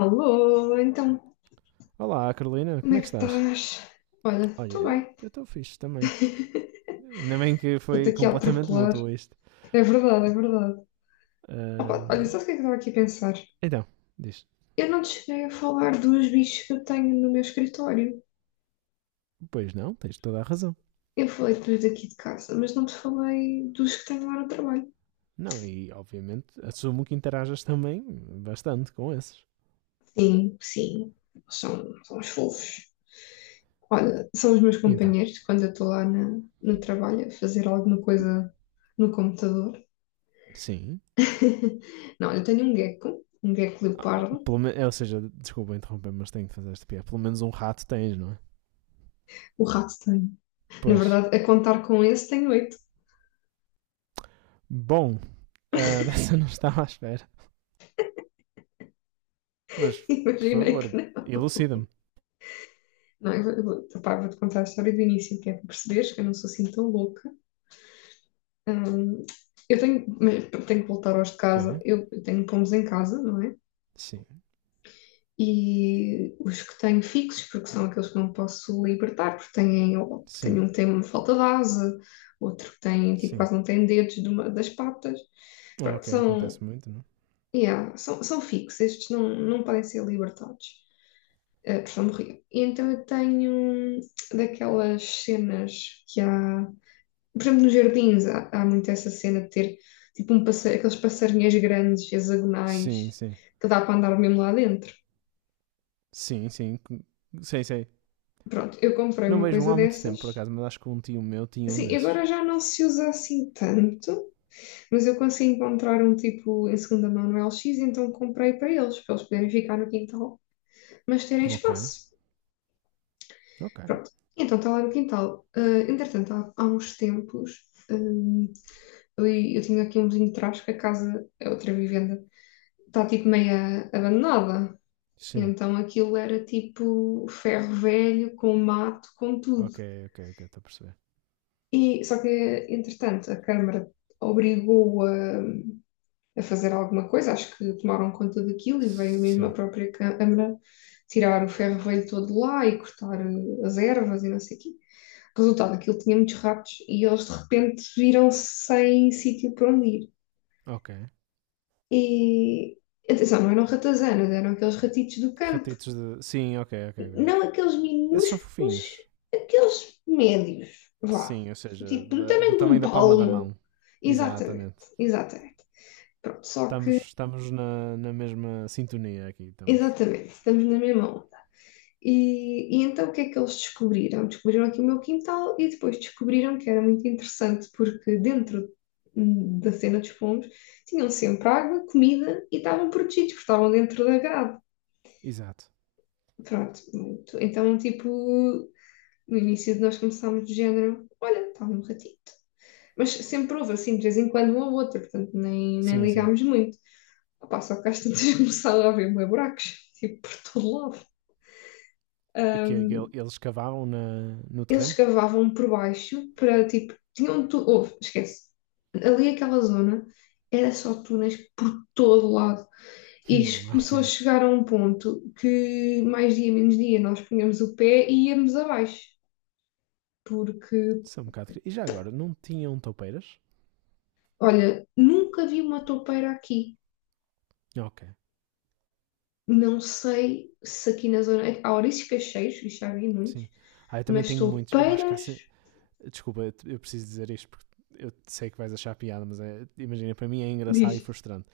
Alô, então, Olá, Carolina, como como é é que que estás? estás? Olha, Olha, estou eu bem, estou fixe também. Ainda bem que estou-te foi aqui a completamente atropelar. mútuo isto. É verdade, é verdade. Opa, olha, Ahm, sabes o que é que estava aqui a pensar? então, diz: Eu não te cheguei a falar dos bichos que eu tenho no meu escritório. pois não, tens toda a razão. Eu falei dos daqui de casa, mas não te falei dos que tenho lá no trabalho. Não, e obviamente assumo que interajas também bastante com esses. Sim, sim, são os fofos. Olha, são os meus E então? companheiros quando eu estou lá no trabalho a fazer alguma coisa no computador. Sim. Não, eu tenho um gecko leopardo. Ou seja, desculpa interromper, mas tenho que fazer este piada. Pelo menos um rato tens, não é? O rato tem. Na Pois. verdade, a contar com esse tem oito. Bom, dessa não estava à espera. Mas, por Imaginei que favor, não. elucida-me. Não, opá, vou-te contar a história do início, que é para perceberes que eu não sou assim tão louca. Hum, eu tenho, tenho que voltar aos de Ok? casa. Eu tenho pomos em casa, não é? Sim. E os que tenho fixos, porque são aqueles que não posso libertar, porque têm, ou, Sim. tenho um tem uma falta de asa, outro que tem, tipo, Sim. quase não tem dedos de das patas. Pronto, Ok, acontece muito, não? é? yeah, são fixos. Estes não podem ser libertados. Portugal morria. E então eu tenho daquelas cenas que há. Por exemplo, nos jardins há muito essa cena de ter tipo aqueles passarinhos grandes, hexagonais, Sim, sim. que dá para andar mesmo lá dentro. Sim, sim. Sei, sei. Pronto, eu comprei Não uma vejo um coisa há muito tempo, por dessas. acaso, mas acho que um tio meu tinha um Sim, desses. agora já não se usa assim tanto, mas eu consegui encontrar um tipo em segunda mão no LX, então comprei para eles poderem ficar no quintal, mas terem Ok, espaço. ok. Pronto, então está lá no quintal. Ah, entretanto, há uns tempos, eh, ali, eu tinha aqui um vizinho de trás, que a casa é outra vivenda, está tipo meio abandonada. Sim, Então aquilo era tipo ferro velho, com mato, com tudo. ok, ok, ok, estou a perceber. E, só que, entretanto, a Câmara obrigou a fazer alguma coisa, acho que tomaram conta daquilo e veio mesmo a Sim, própria Câmara tirar o ferro velho todo lá e cortar as ervas e não sei o quê. Resultado, aquilo tinha muitos ratos e eles de repente viram-se sem sítio para onde ir. ok. E atenção, não eram ratazanas, eram aqueles ratitos do campo, Ratitos de. Sim, ok, ok, ok. não aqueles Esses são minúsculos, fofinhos. aqueles médios, vá, Sim, ou seja, tipo do do tamanho de tamanho um da palma da palmo. mão. Exatamente, Exatamente. exatamente. Pronto, só Estamos, que, estamos na mesma sintonia aqui, estamos. exatamente, estamos na mesma onda. E então o que é que eles descobriram? Descobriram aqui o meu quintal e depois descobriram que era muito interessante porque dentro da cena dos pombos tinham sempre água, comida e estavam protegidos porque estavam dentro da grade. Exato. Pronto, muito. Então, tipo, no início nós começámos do género, olha, está um ratito. Mas sempre houve, assim, de vez em quando, um ou outro, portanto, nem Sim, sim. ligámos muito. Opa, só que às tantas começaram a haver buracos, tipo, por todo lado. O quê? Ahm, Eles cavavam no eles terreno? cavavam por baixo para, tipo, tinham tudo, houve, esquece. Ali aquela zona era só túneis por todo lado. E isto Ok. começou a chegar a um ponto que, mais dia, menos dia, nós punhamos o pé e íamos abaixo porque. São um bocado. E já agora, não tinham toupeiras? Olha, nunca vi uma toupeira aqui. Ok, Não sei se aqui na zona. Há ouriços cacheiros, e já vi muitos, sim. Ah, eu também mas tenho muitos. Eu acho que há. toupeiras, Desculpa, eu preciso dizer isto porque eu sei que vais achar piada, mas imagina, para mim é engraçado e diz. frustrante.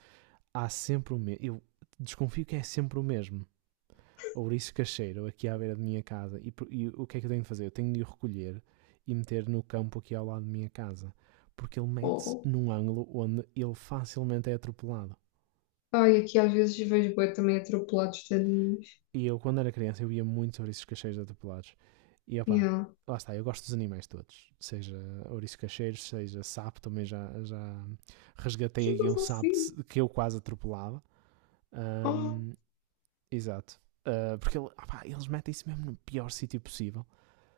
Há sempre o mesmo. Eu desconfio que é sempre o mesmo. Ouriço cacheiro aqui à beira de minha casa. E o que é que eu tenho de fazer? Eu tenho de o recolher e meter no campo aqui ao lado de minha casa. Porque ele Oh. mete-se Oh." num ângulo onde ele facilmente é atropelado. Ai, aqui às vezes vejo bué também atropelados tadinhos. E eu, quando era criança, eu ia muito sobre esses cacheiros atropelados. E opá, Yeah. lá está, eu gosto dos animais todos. Seja ouriços cacheiros, seja sapo, também já resgatei aqui Super um sapo fofinho. Que eu quase atropelava. Oh. Ahm, Exato. Ah, porque opá, eles metem-se mesmo no pior sítio possível.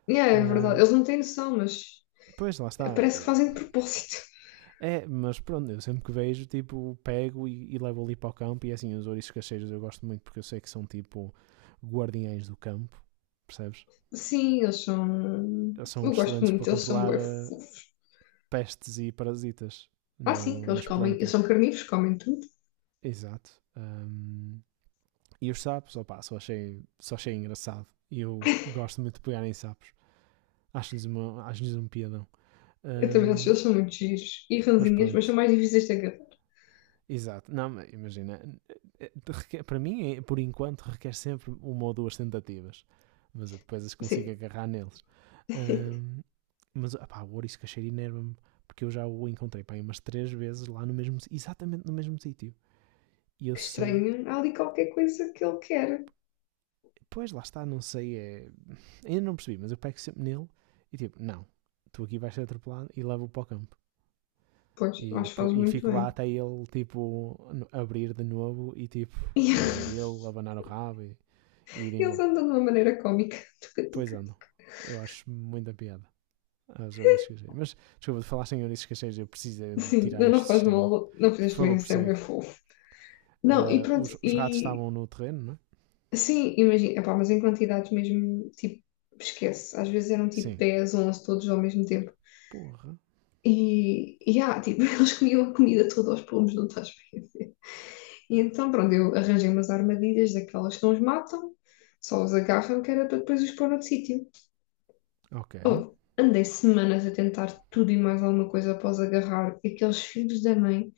Yeah, é verdade. Ah, Eles não têm noção, mas pois, lá está. parece que fazem de propósito. É, mas pronto, eu sempre que vejo, tipo, pego e levo ali para o campo. E assim, os ouriços cacheiros eu gosto muito porque eu sei que são tipo guardiães do campo, percebes? Sim, eles são. São Eu gosto excelentes para muito, eles são controlar bué fofos. pestes e parasitas Ah, sim, que no- eles nas comem. Eles plantas. são carnívoros, comem tudo. Exato. E os sapos, opá, só achei engraçado. E eu gosto muito de pegar em sapos. Acho-lhes um piadão. Eu também acho que Ahm, eles são muito giros e mas ranzinhas, mas pronto, são mais difíceis de agarrar. exato. Não, mas imagina, para mim, por enquanto, requer sempre uma ou duas tentativas. Mas eu depois as consigo Sim, agarrar neles. Ahm, mas, opá, o ouriço cacheiro enerva-me, porque eu já o encontrei, pá, aí umas três vezes lá no mesmo, exatamente no mesmo sítio. E eu que sei, estranho. Há ali qualquer coisa que ele quer. pois lá está, não sei, é, ainda não percebi, mas eu pego sempre nele e tipo, não, tu aqui vais ser atropelado e levo-o para o campo. Pois, E, acho que faz depois, e muito fico lá bem. até ele, tipo, abrir de novo e tipo, E lá ir ele, abanar o rabo e ir eles embora. andam de uma maneira cómica. Pois andam. Eu acho muita piada às ouriças cacheiras. Mas, desculpa, de falar sem ouriças cacheiras, eu preciso de Sim, tirar não, não este faz sistema. mal, não Por fizeste bem, favor, isso é bem prossegue. fofo. Não, e Ah, pronto, os ratos e estavam no terreno, não é? sim, imagina, epá, mas em quantidades mesmo, tipo, esquece. Às vezes eram tipo Sim. 10 11 todos ao mesmo tempo. Porra. E tipo, eles comiam a comida toda aos pomos, não estás a ver? E então, pronto, eu arranjei umas armadilhas daquelas que não os matam, só os agarram, que era para depois os pôr noutro sítio. Ok. Oh, andei semanas a tentar tudo e mais alguma coisa após agarrar aqueles filhos da mãe,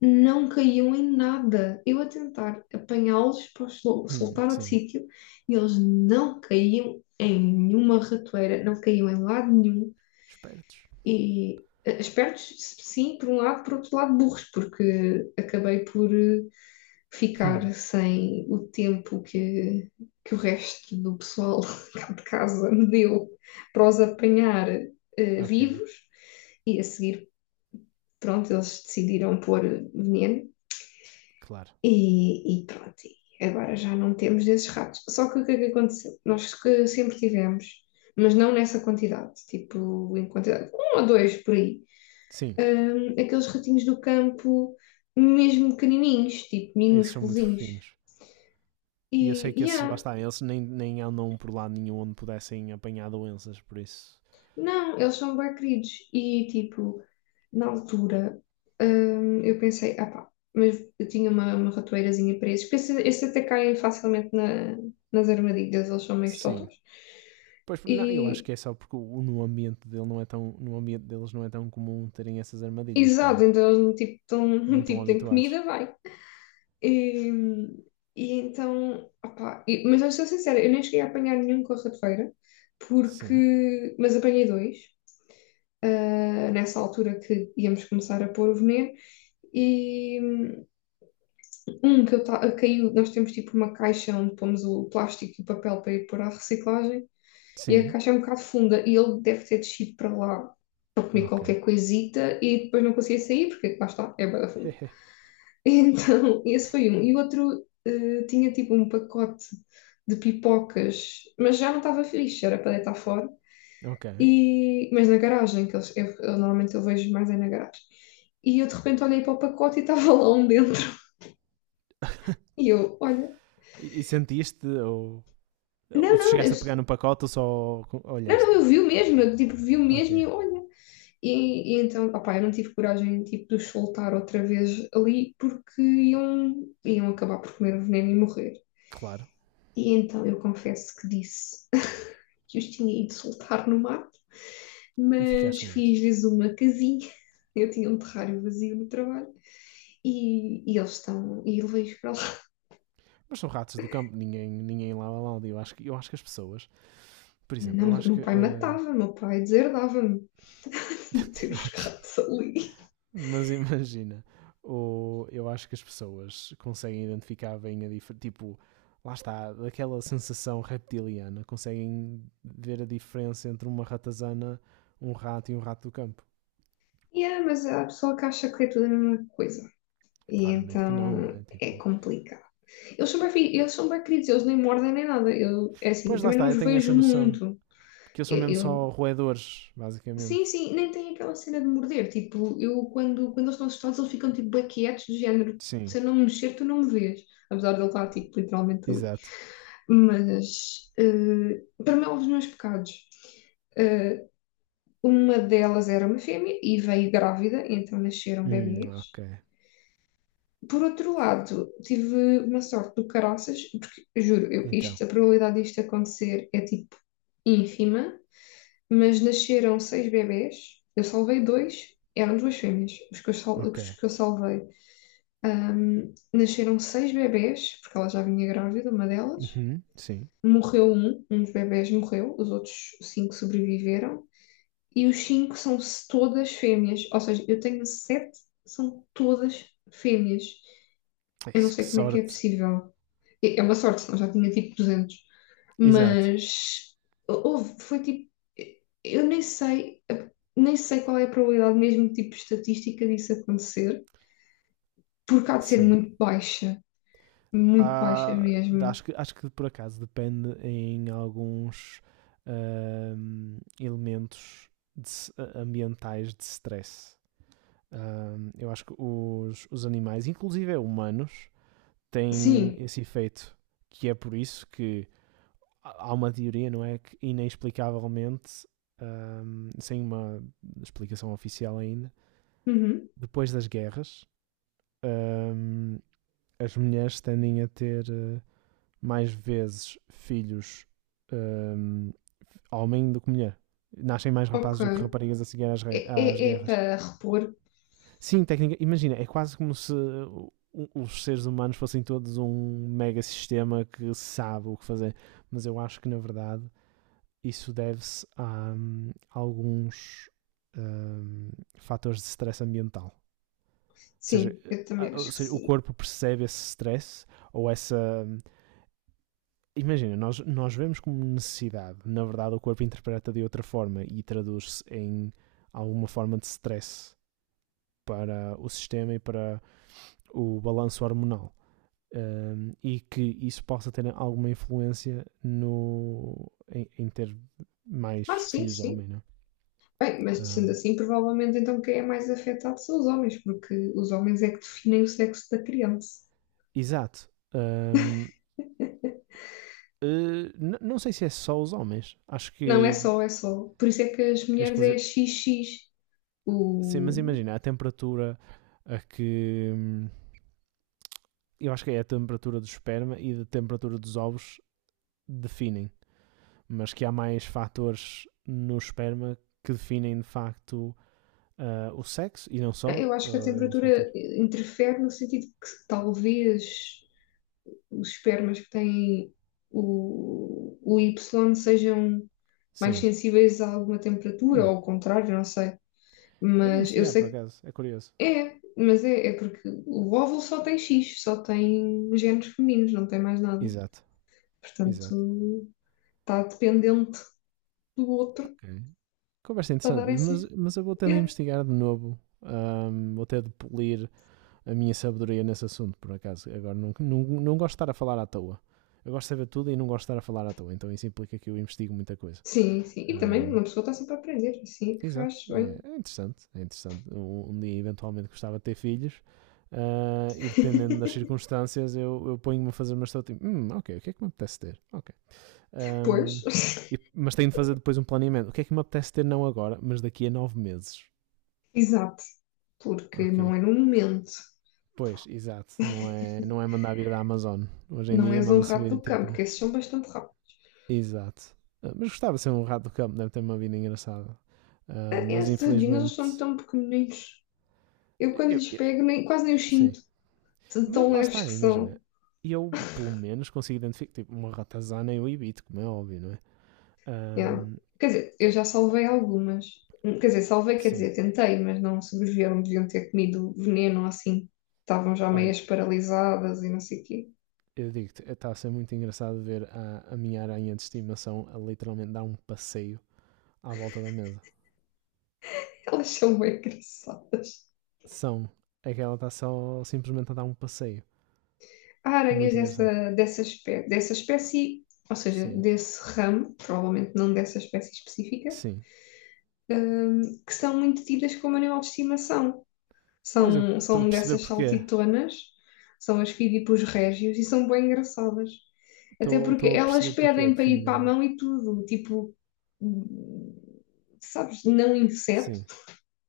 não caíam em nada. Eu a tentar apanhá-los para os soltar outro Sim. sítio e eles não caíam em nenhuma ratoeira, não caíam em lado nenhum. Espertos. E espertos, sim, por um lado, por outro lado, burros, porque acabei por Hum, ficar sem o tempo que o resto do pessoal cá de casa me deu para os apanhar ok. vivos e a seguir, pronto, eles decidiram pôr veneno Claro. e pronto, e agora já não temos desses ratos. Só que o que é que aconteceu? Nós que sempre tivemos, mas não nessa quantidade, tipo em quantidade, um ou dois por aí, Sim. Aqueles ratinhos do campo mesmo pequenininhos, tipo Esses são muito minúsculos. fofinhos. E eu sei E, que esses lá yeah, está, eles nem andam por lado nenhum onde pudessem apanhar doenças, por isso. não, eles são bem queridos. E, tipo, na altura, eu pensei, ah pá, mas eu tinha uma ratoeirazinha para esses, porque esses até caem facilmente nas armadilhas, eles são meio Sim. totós. Pois, não, eu acho E, que é só porque no ambiente dele não é tão, no ambiente deles não é tão comum terem essas armadilhas, pois exato, não? então eles, tipo, Não tão, estão tipo, têm habituados. comida, vai. E, e então, ah pá, mas eu sou sincera, eu nem cheguei a apanhar nenhum com a ratoeira, Sim. porque, mas apanhei dois. Nessa altura que íamos começar a pôr o veneno. E um que caiu, nós temos tipo uma caixa onde pomos o plástico e o papel para ir pôr à reciclagem, e a Sim. caixa é um bocado funda, e ele deve ter descido para lá para comer Ok. qualquer coisita e depois não conseguia sair, porque lá está, é bué da funda. Então, esse foi um. E o outro tinha tipo um pacote de pipocas, mas já não estava fixe, era para deitar fora. ok. E, mas na garagem, que eles, eu normalmente eu vejo mais é na garagem. E eu de repente olhei para o pacote e estava lá um dentro. E eu, olha, e sentiste ou não, não, eu, chegaste a pegar no pacote ou só não, olhaste? não, eu vi o mesmo, eu tipo, vi o Ok. mesmo e eu, olha. E, e então, opá, eu não tive coragem tipo, de os soltar outra vez ali porque iam acabar por comer o veneno e morrer. Claro. E então eu confesso que disse que os tinha ido soltar no mato, E ficaste mas com eles. fiz-lhes uma casinha. Eu tinha um terrário vazio no trabalho e eles estão. E levei-os para lá. Mas são ratos do campo, ninguém lá. Eu acho que as pessoas, por exemplo, Não, eu acho que. Meu pai deserdava-me de ter os ok. gatos ali. Mas imagina, eu acho que as pessoas conseguem identificar bem a diferença. Tipo, lá está, daquela sensação reptiliana, conseguem ver a diferença entre uma ratazana, um rato e um rato do campo. Yeah, mas há pessoa que acha que é tudo a mesma coisa. E Claramente que não, não então é? é Tipo, complicado. Eles são bem queridos, eles nem mordem nem nada. Eu, é assim, eu pois lá também não está, os eu tenho essa vejo noção. muito. Porque eles são mesmo só Eu roedores, basicamente. Sim, sim, nem tem aquela cena de morder. Tipo, eu quando eles estão assustados, eles ficam tipo bué quietos, do género, Sim, se eu não me mexer, tu não me vês. Apesar de ele estar tipo literalmente ali. exato. Mas para mim, houve os meus pecados. Eh, uma delas era uma fêmea e veio grávida, então nasceram bebês. Ok. Por outro lado, tive uma sorte do caraças, porque juro, eu, Então, isto, a probabilidade disto acontecer é tipo ínfima, mas nasceram seis bebés, eu salvei dois, eram duas fêmeas, ok. os que eu salvei. Nasceram seis bebés, porque ela já vinha grávida, uma delas. Uhum, sim. Um dos bebés morreu, os outros cinco sobreviveram. E os cinco são todas fêmeas, ou seja, eu tenho sete, são todas fêmeas. Ai, Eu não que sei como é que é sorte. possível. É uma sorte, senão já tinha tipo 200. Exato. Mas houve, foi tipo, eu nem sei, qual é a probabilidade mesmo, tipo, estatística disso acontecer, porque há de ser Sim. Muito baixa Há, mesmo. acho que por acaso depende em alguns elementos ambientais de stress. Eu acho que os animais, inclusive humanos, têm Sim, esse efeito, que é por isso que há uma teoria, não é? Que inexplicavelmente, sem uma explicação oficial ainda, uhum, depois das guerras, hum, as mulheres tendem a ter mais vezes filhos hum, homem do que mulher. Nascem mais rapazes do que ok. raparigas a seguir às, É, é, às é guerras. para repor? Sim, técnica. Imagina, é quase como se os seres humanos fossem todos um mega sistema que sabe o que fazer. Mas eu acho que, na verdade, isso deve-se a alguns hum, fatores de stress ambiental. Sim, eu também Ou acho que seja, o sim. corpo percebe esse stress ou essa hum, imagina, nós vemos como necessidade, na verdade o corpo interpreta de outra forma e traduz-se em alguma forma de stress para o sistema e para o balanço hormonal. E que isso possa ter alguma influência no, em, em ter mais Ah, sim, filhos sim. homem, não é? Bem, mas Uh, sendo assim, provavelmente então quem é mais afetado são os homens, porque os homens é que definem o sexo da criança. Exato. Um, não sei se é só os homens, acho Não é que só, é só. Por isso é que as é mulheres é exclusivo. XX. Sim, mas O, imagina a temperatura a que, eu acho que é a temperatura do esperma e da temperatura dos ovos definem, mas que há mais fatores no esperma que definem de facto o sexo e não só eu acho que a esses fatores. temperatura interfere no sentido que talvez os espermas que têm o Y sejam mais Sim. sensíveis a alguma temperatura, ou Hum, ao contrário, não sei. É de Mas eu investigar, por sei que acaso. É curioso. é, mas é, é porque o óvulo só tem X, só tem genes femininos, não tem mais nada. Exato, exato. Portanto, está dependente do outro Ok. Conversa para interessante, dar essa. Mas eu vou tendo a É. investigar de novo. Vou ter de polir a minha sabedoria nesse assunto, por acaso. Agora, não gosto de estar a falar à toa. Eu gosto de saber tudo e não gosto de estar a falar à toa, então isso implica que eu investigo muita coisa. Sim, sim. E também Ahm, uma pessoa está sempre a aprender, assim é que Exato, faz e é bem. é interessante, é interessante. Um dia eventualmente gostava de ter filhos e dependendo das circunstâncias eu ponho-me a fazer uma estratégia. Tipo, ok, o que é que me apetece ter? Ok. Ahm, Pois. Mas tenho de fazer depois um planeamento. O que é que me apetece ter não agora, mas daqui a 9 meses? Exato, porque Ok. não é no momento, Pois, exato. Não é mandar vir da Amazon. Hoje em não dia és um manda-se rato vir do campo, tipo. porque esses são bastante rápidos. Exato. Ah, mas gostava de ser um rato do campo, deve ter uma vida engraçada. Ah, mas Estes tadinhos, eles são infelizmente. tão pequeninos. Eu quando eu- lhes eu- pego, nem, quase nem os sim. sinto, de Mas tão lá leves está, que imagina. são. Eu, pelo menos, consigo identificar. Tipo, uma ratazana eu evito, como é óbvio, não é? Yeah. Ahm, Quer dizer, eu já salvei algumas. Quer dizer, salvei, quer sim, dizer, tentei, mas não sobreviveram, deviam ter comido veneno ou assim. Estavam já olha, meias paralisadas e não sei o quê. eu digo-te, está a ser muito engraçado ver a minha aranha de estimação a literalmente dar um passeio à volta da mesa. Elas são bem engraçadas. São. É que ela está só simplesmente a dar um passeio. Há aranhas Muito engraçado. Dessa espécie, ou seja, Sim, desse ramo, provavelmente não dessa espécie específica, sim. Que são muito tidas como animal de estimação. Pois, eu São, estou a são perceber dessas porquê. saltitonas, são as fidipus régios e são bem engraçadas. Até Estou porque estou a elas perceber porquê, pedem para ir para a definitivamente. mão e tudo, tipo, hum, sabes, não inseto. Sim.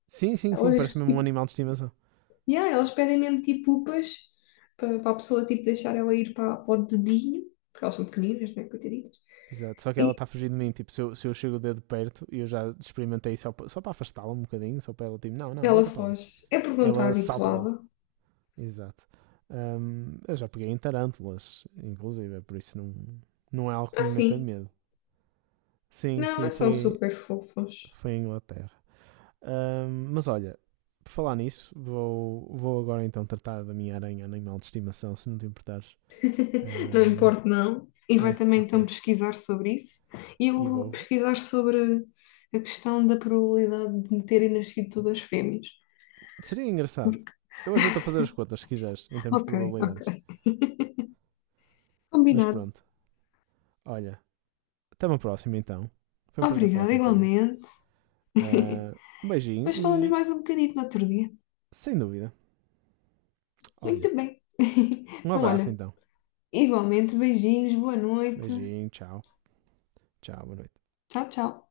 Sim, sim, sim, parece Elas, mesmo um animal de estimação. E yeah, elas pedem mesmo tipo upas para a pessoa tipo, deixar ela ir para o dedinho, porque elas são pequeninas, né? Coitaditas. Exato, só que ela E está fugindo de mim. Tipo, se eu chego o dedo perto e eu já experimentei só para afastá-la um bocadinho, só para ela, tipo, não, não, ela volta para ali. foge. É porque não está Ela salta logo. habituada. Exato. Eu já peguei em tarântulas, inclusive, é por isso não é algo que Ah, me meta sim. medo. Sim, Não, sim, é são foi, super fofos. foi em Inglaterra. Mas olha, por falar nisso, vou agora então tratar da minha aranha animal de estimação, se não te importares. Não Hum, importa, não. E vai é, também então ok. pesquisar sobre isso. E eu E vou vou, pesquisar sobre a questão da probabilidade de me terem nascido todas fêmeas. seria engraçado. Porque- Eu ajudo a fazer as contas, se quiseres, em termos de Ok, probabilidades. ok. Mas Combinado. pronto, olha. Até uma próxima, então. Foi um prazer falar Obrigada, contigo. igualmente. Ah, um beijinho Depois falamos e, mais um bocadinho no outro dia. sem dúvida, olha. Muito bem. Um Então, abraço, olha, então. igualmente, beijinhos, boa noite. Beijinho, tchau. Tchau, boa noite. Tchau, tchau.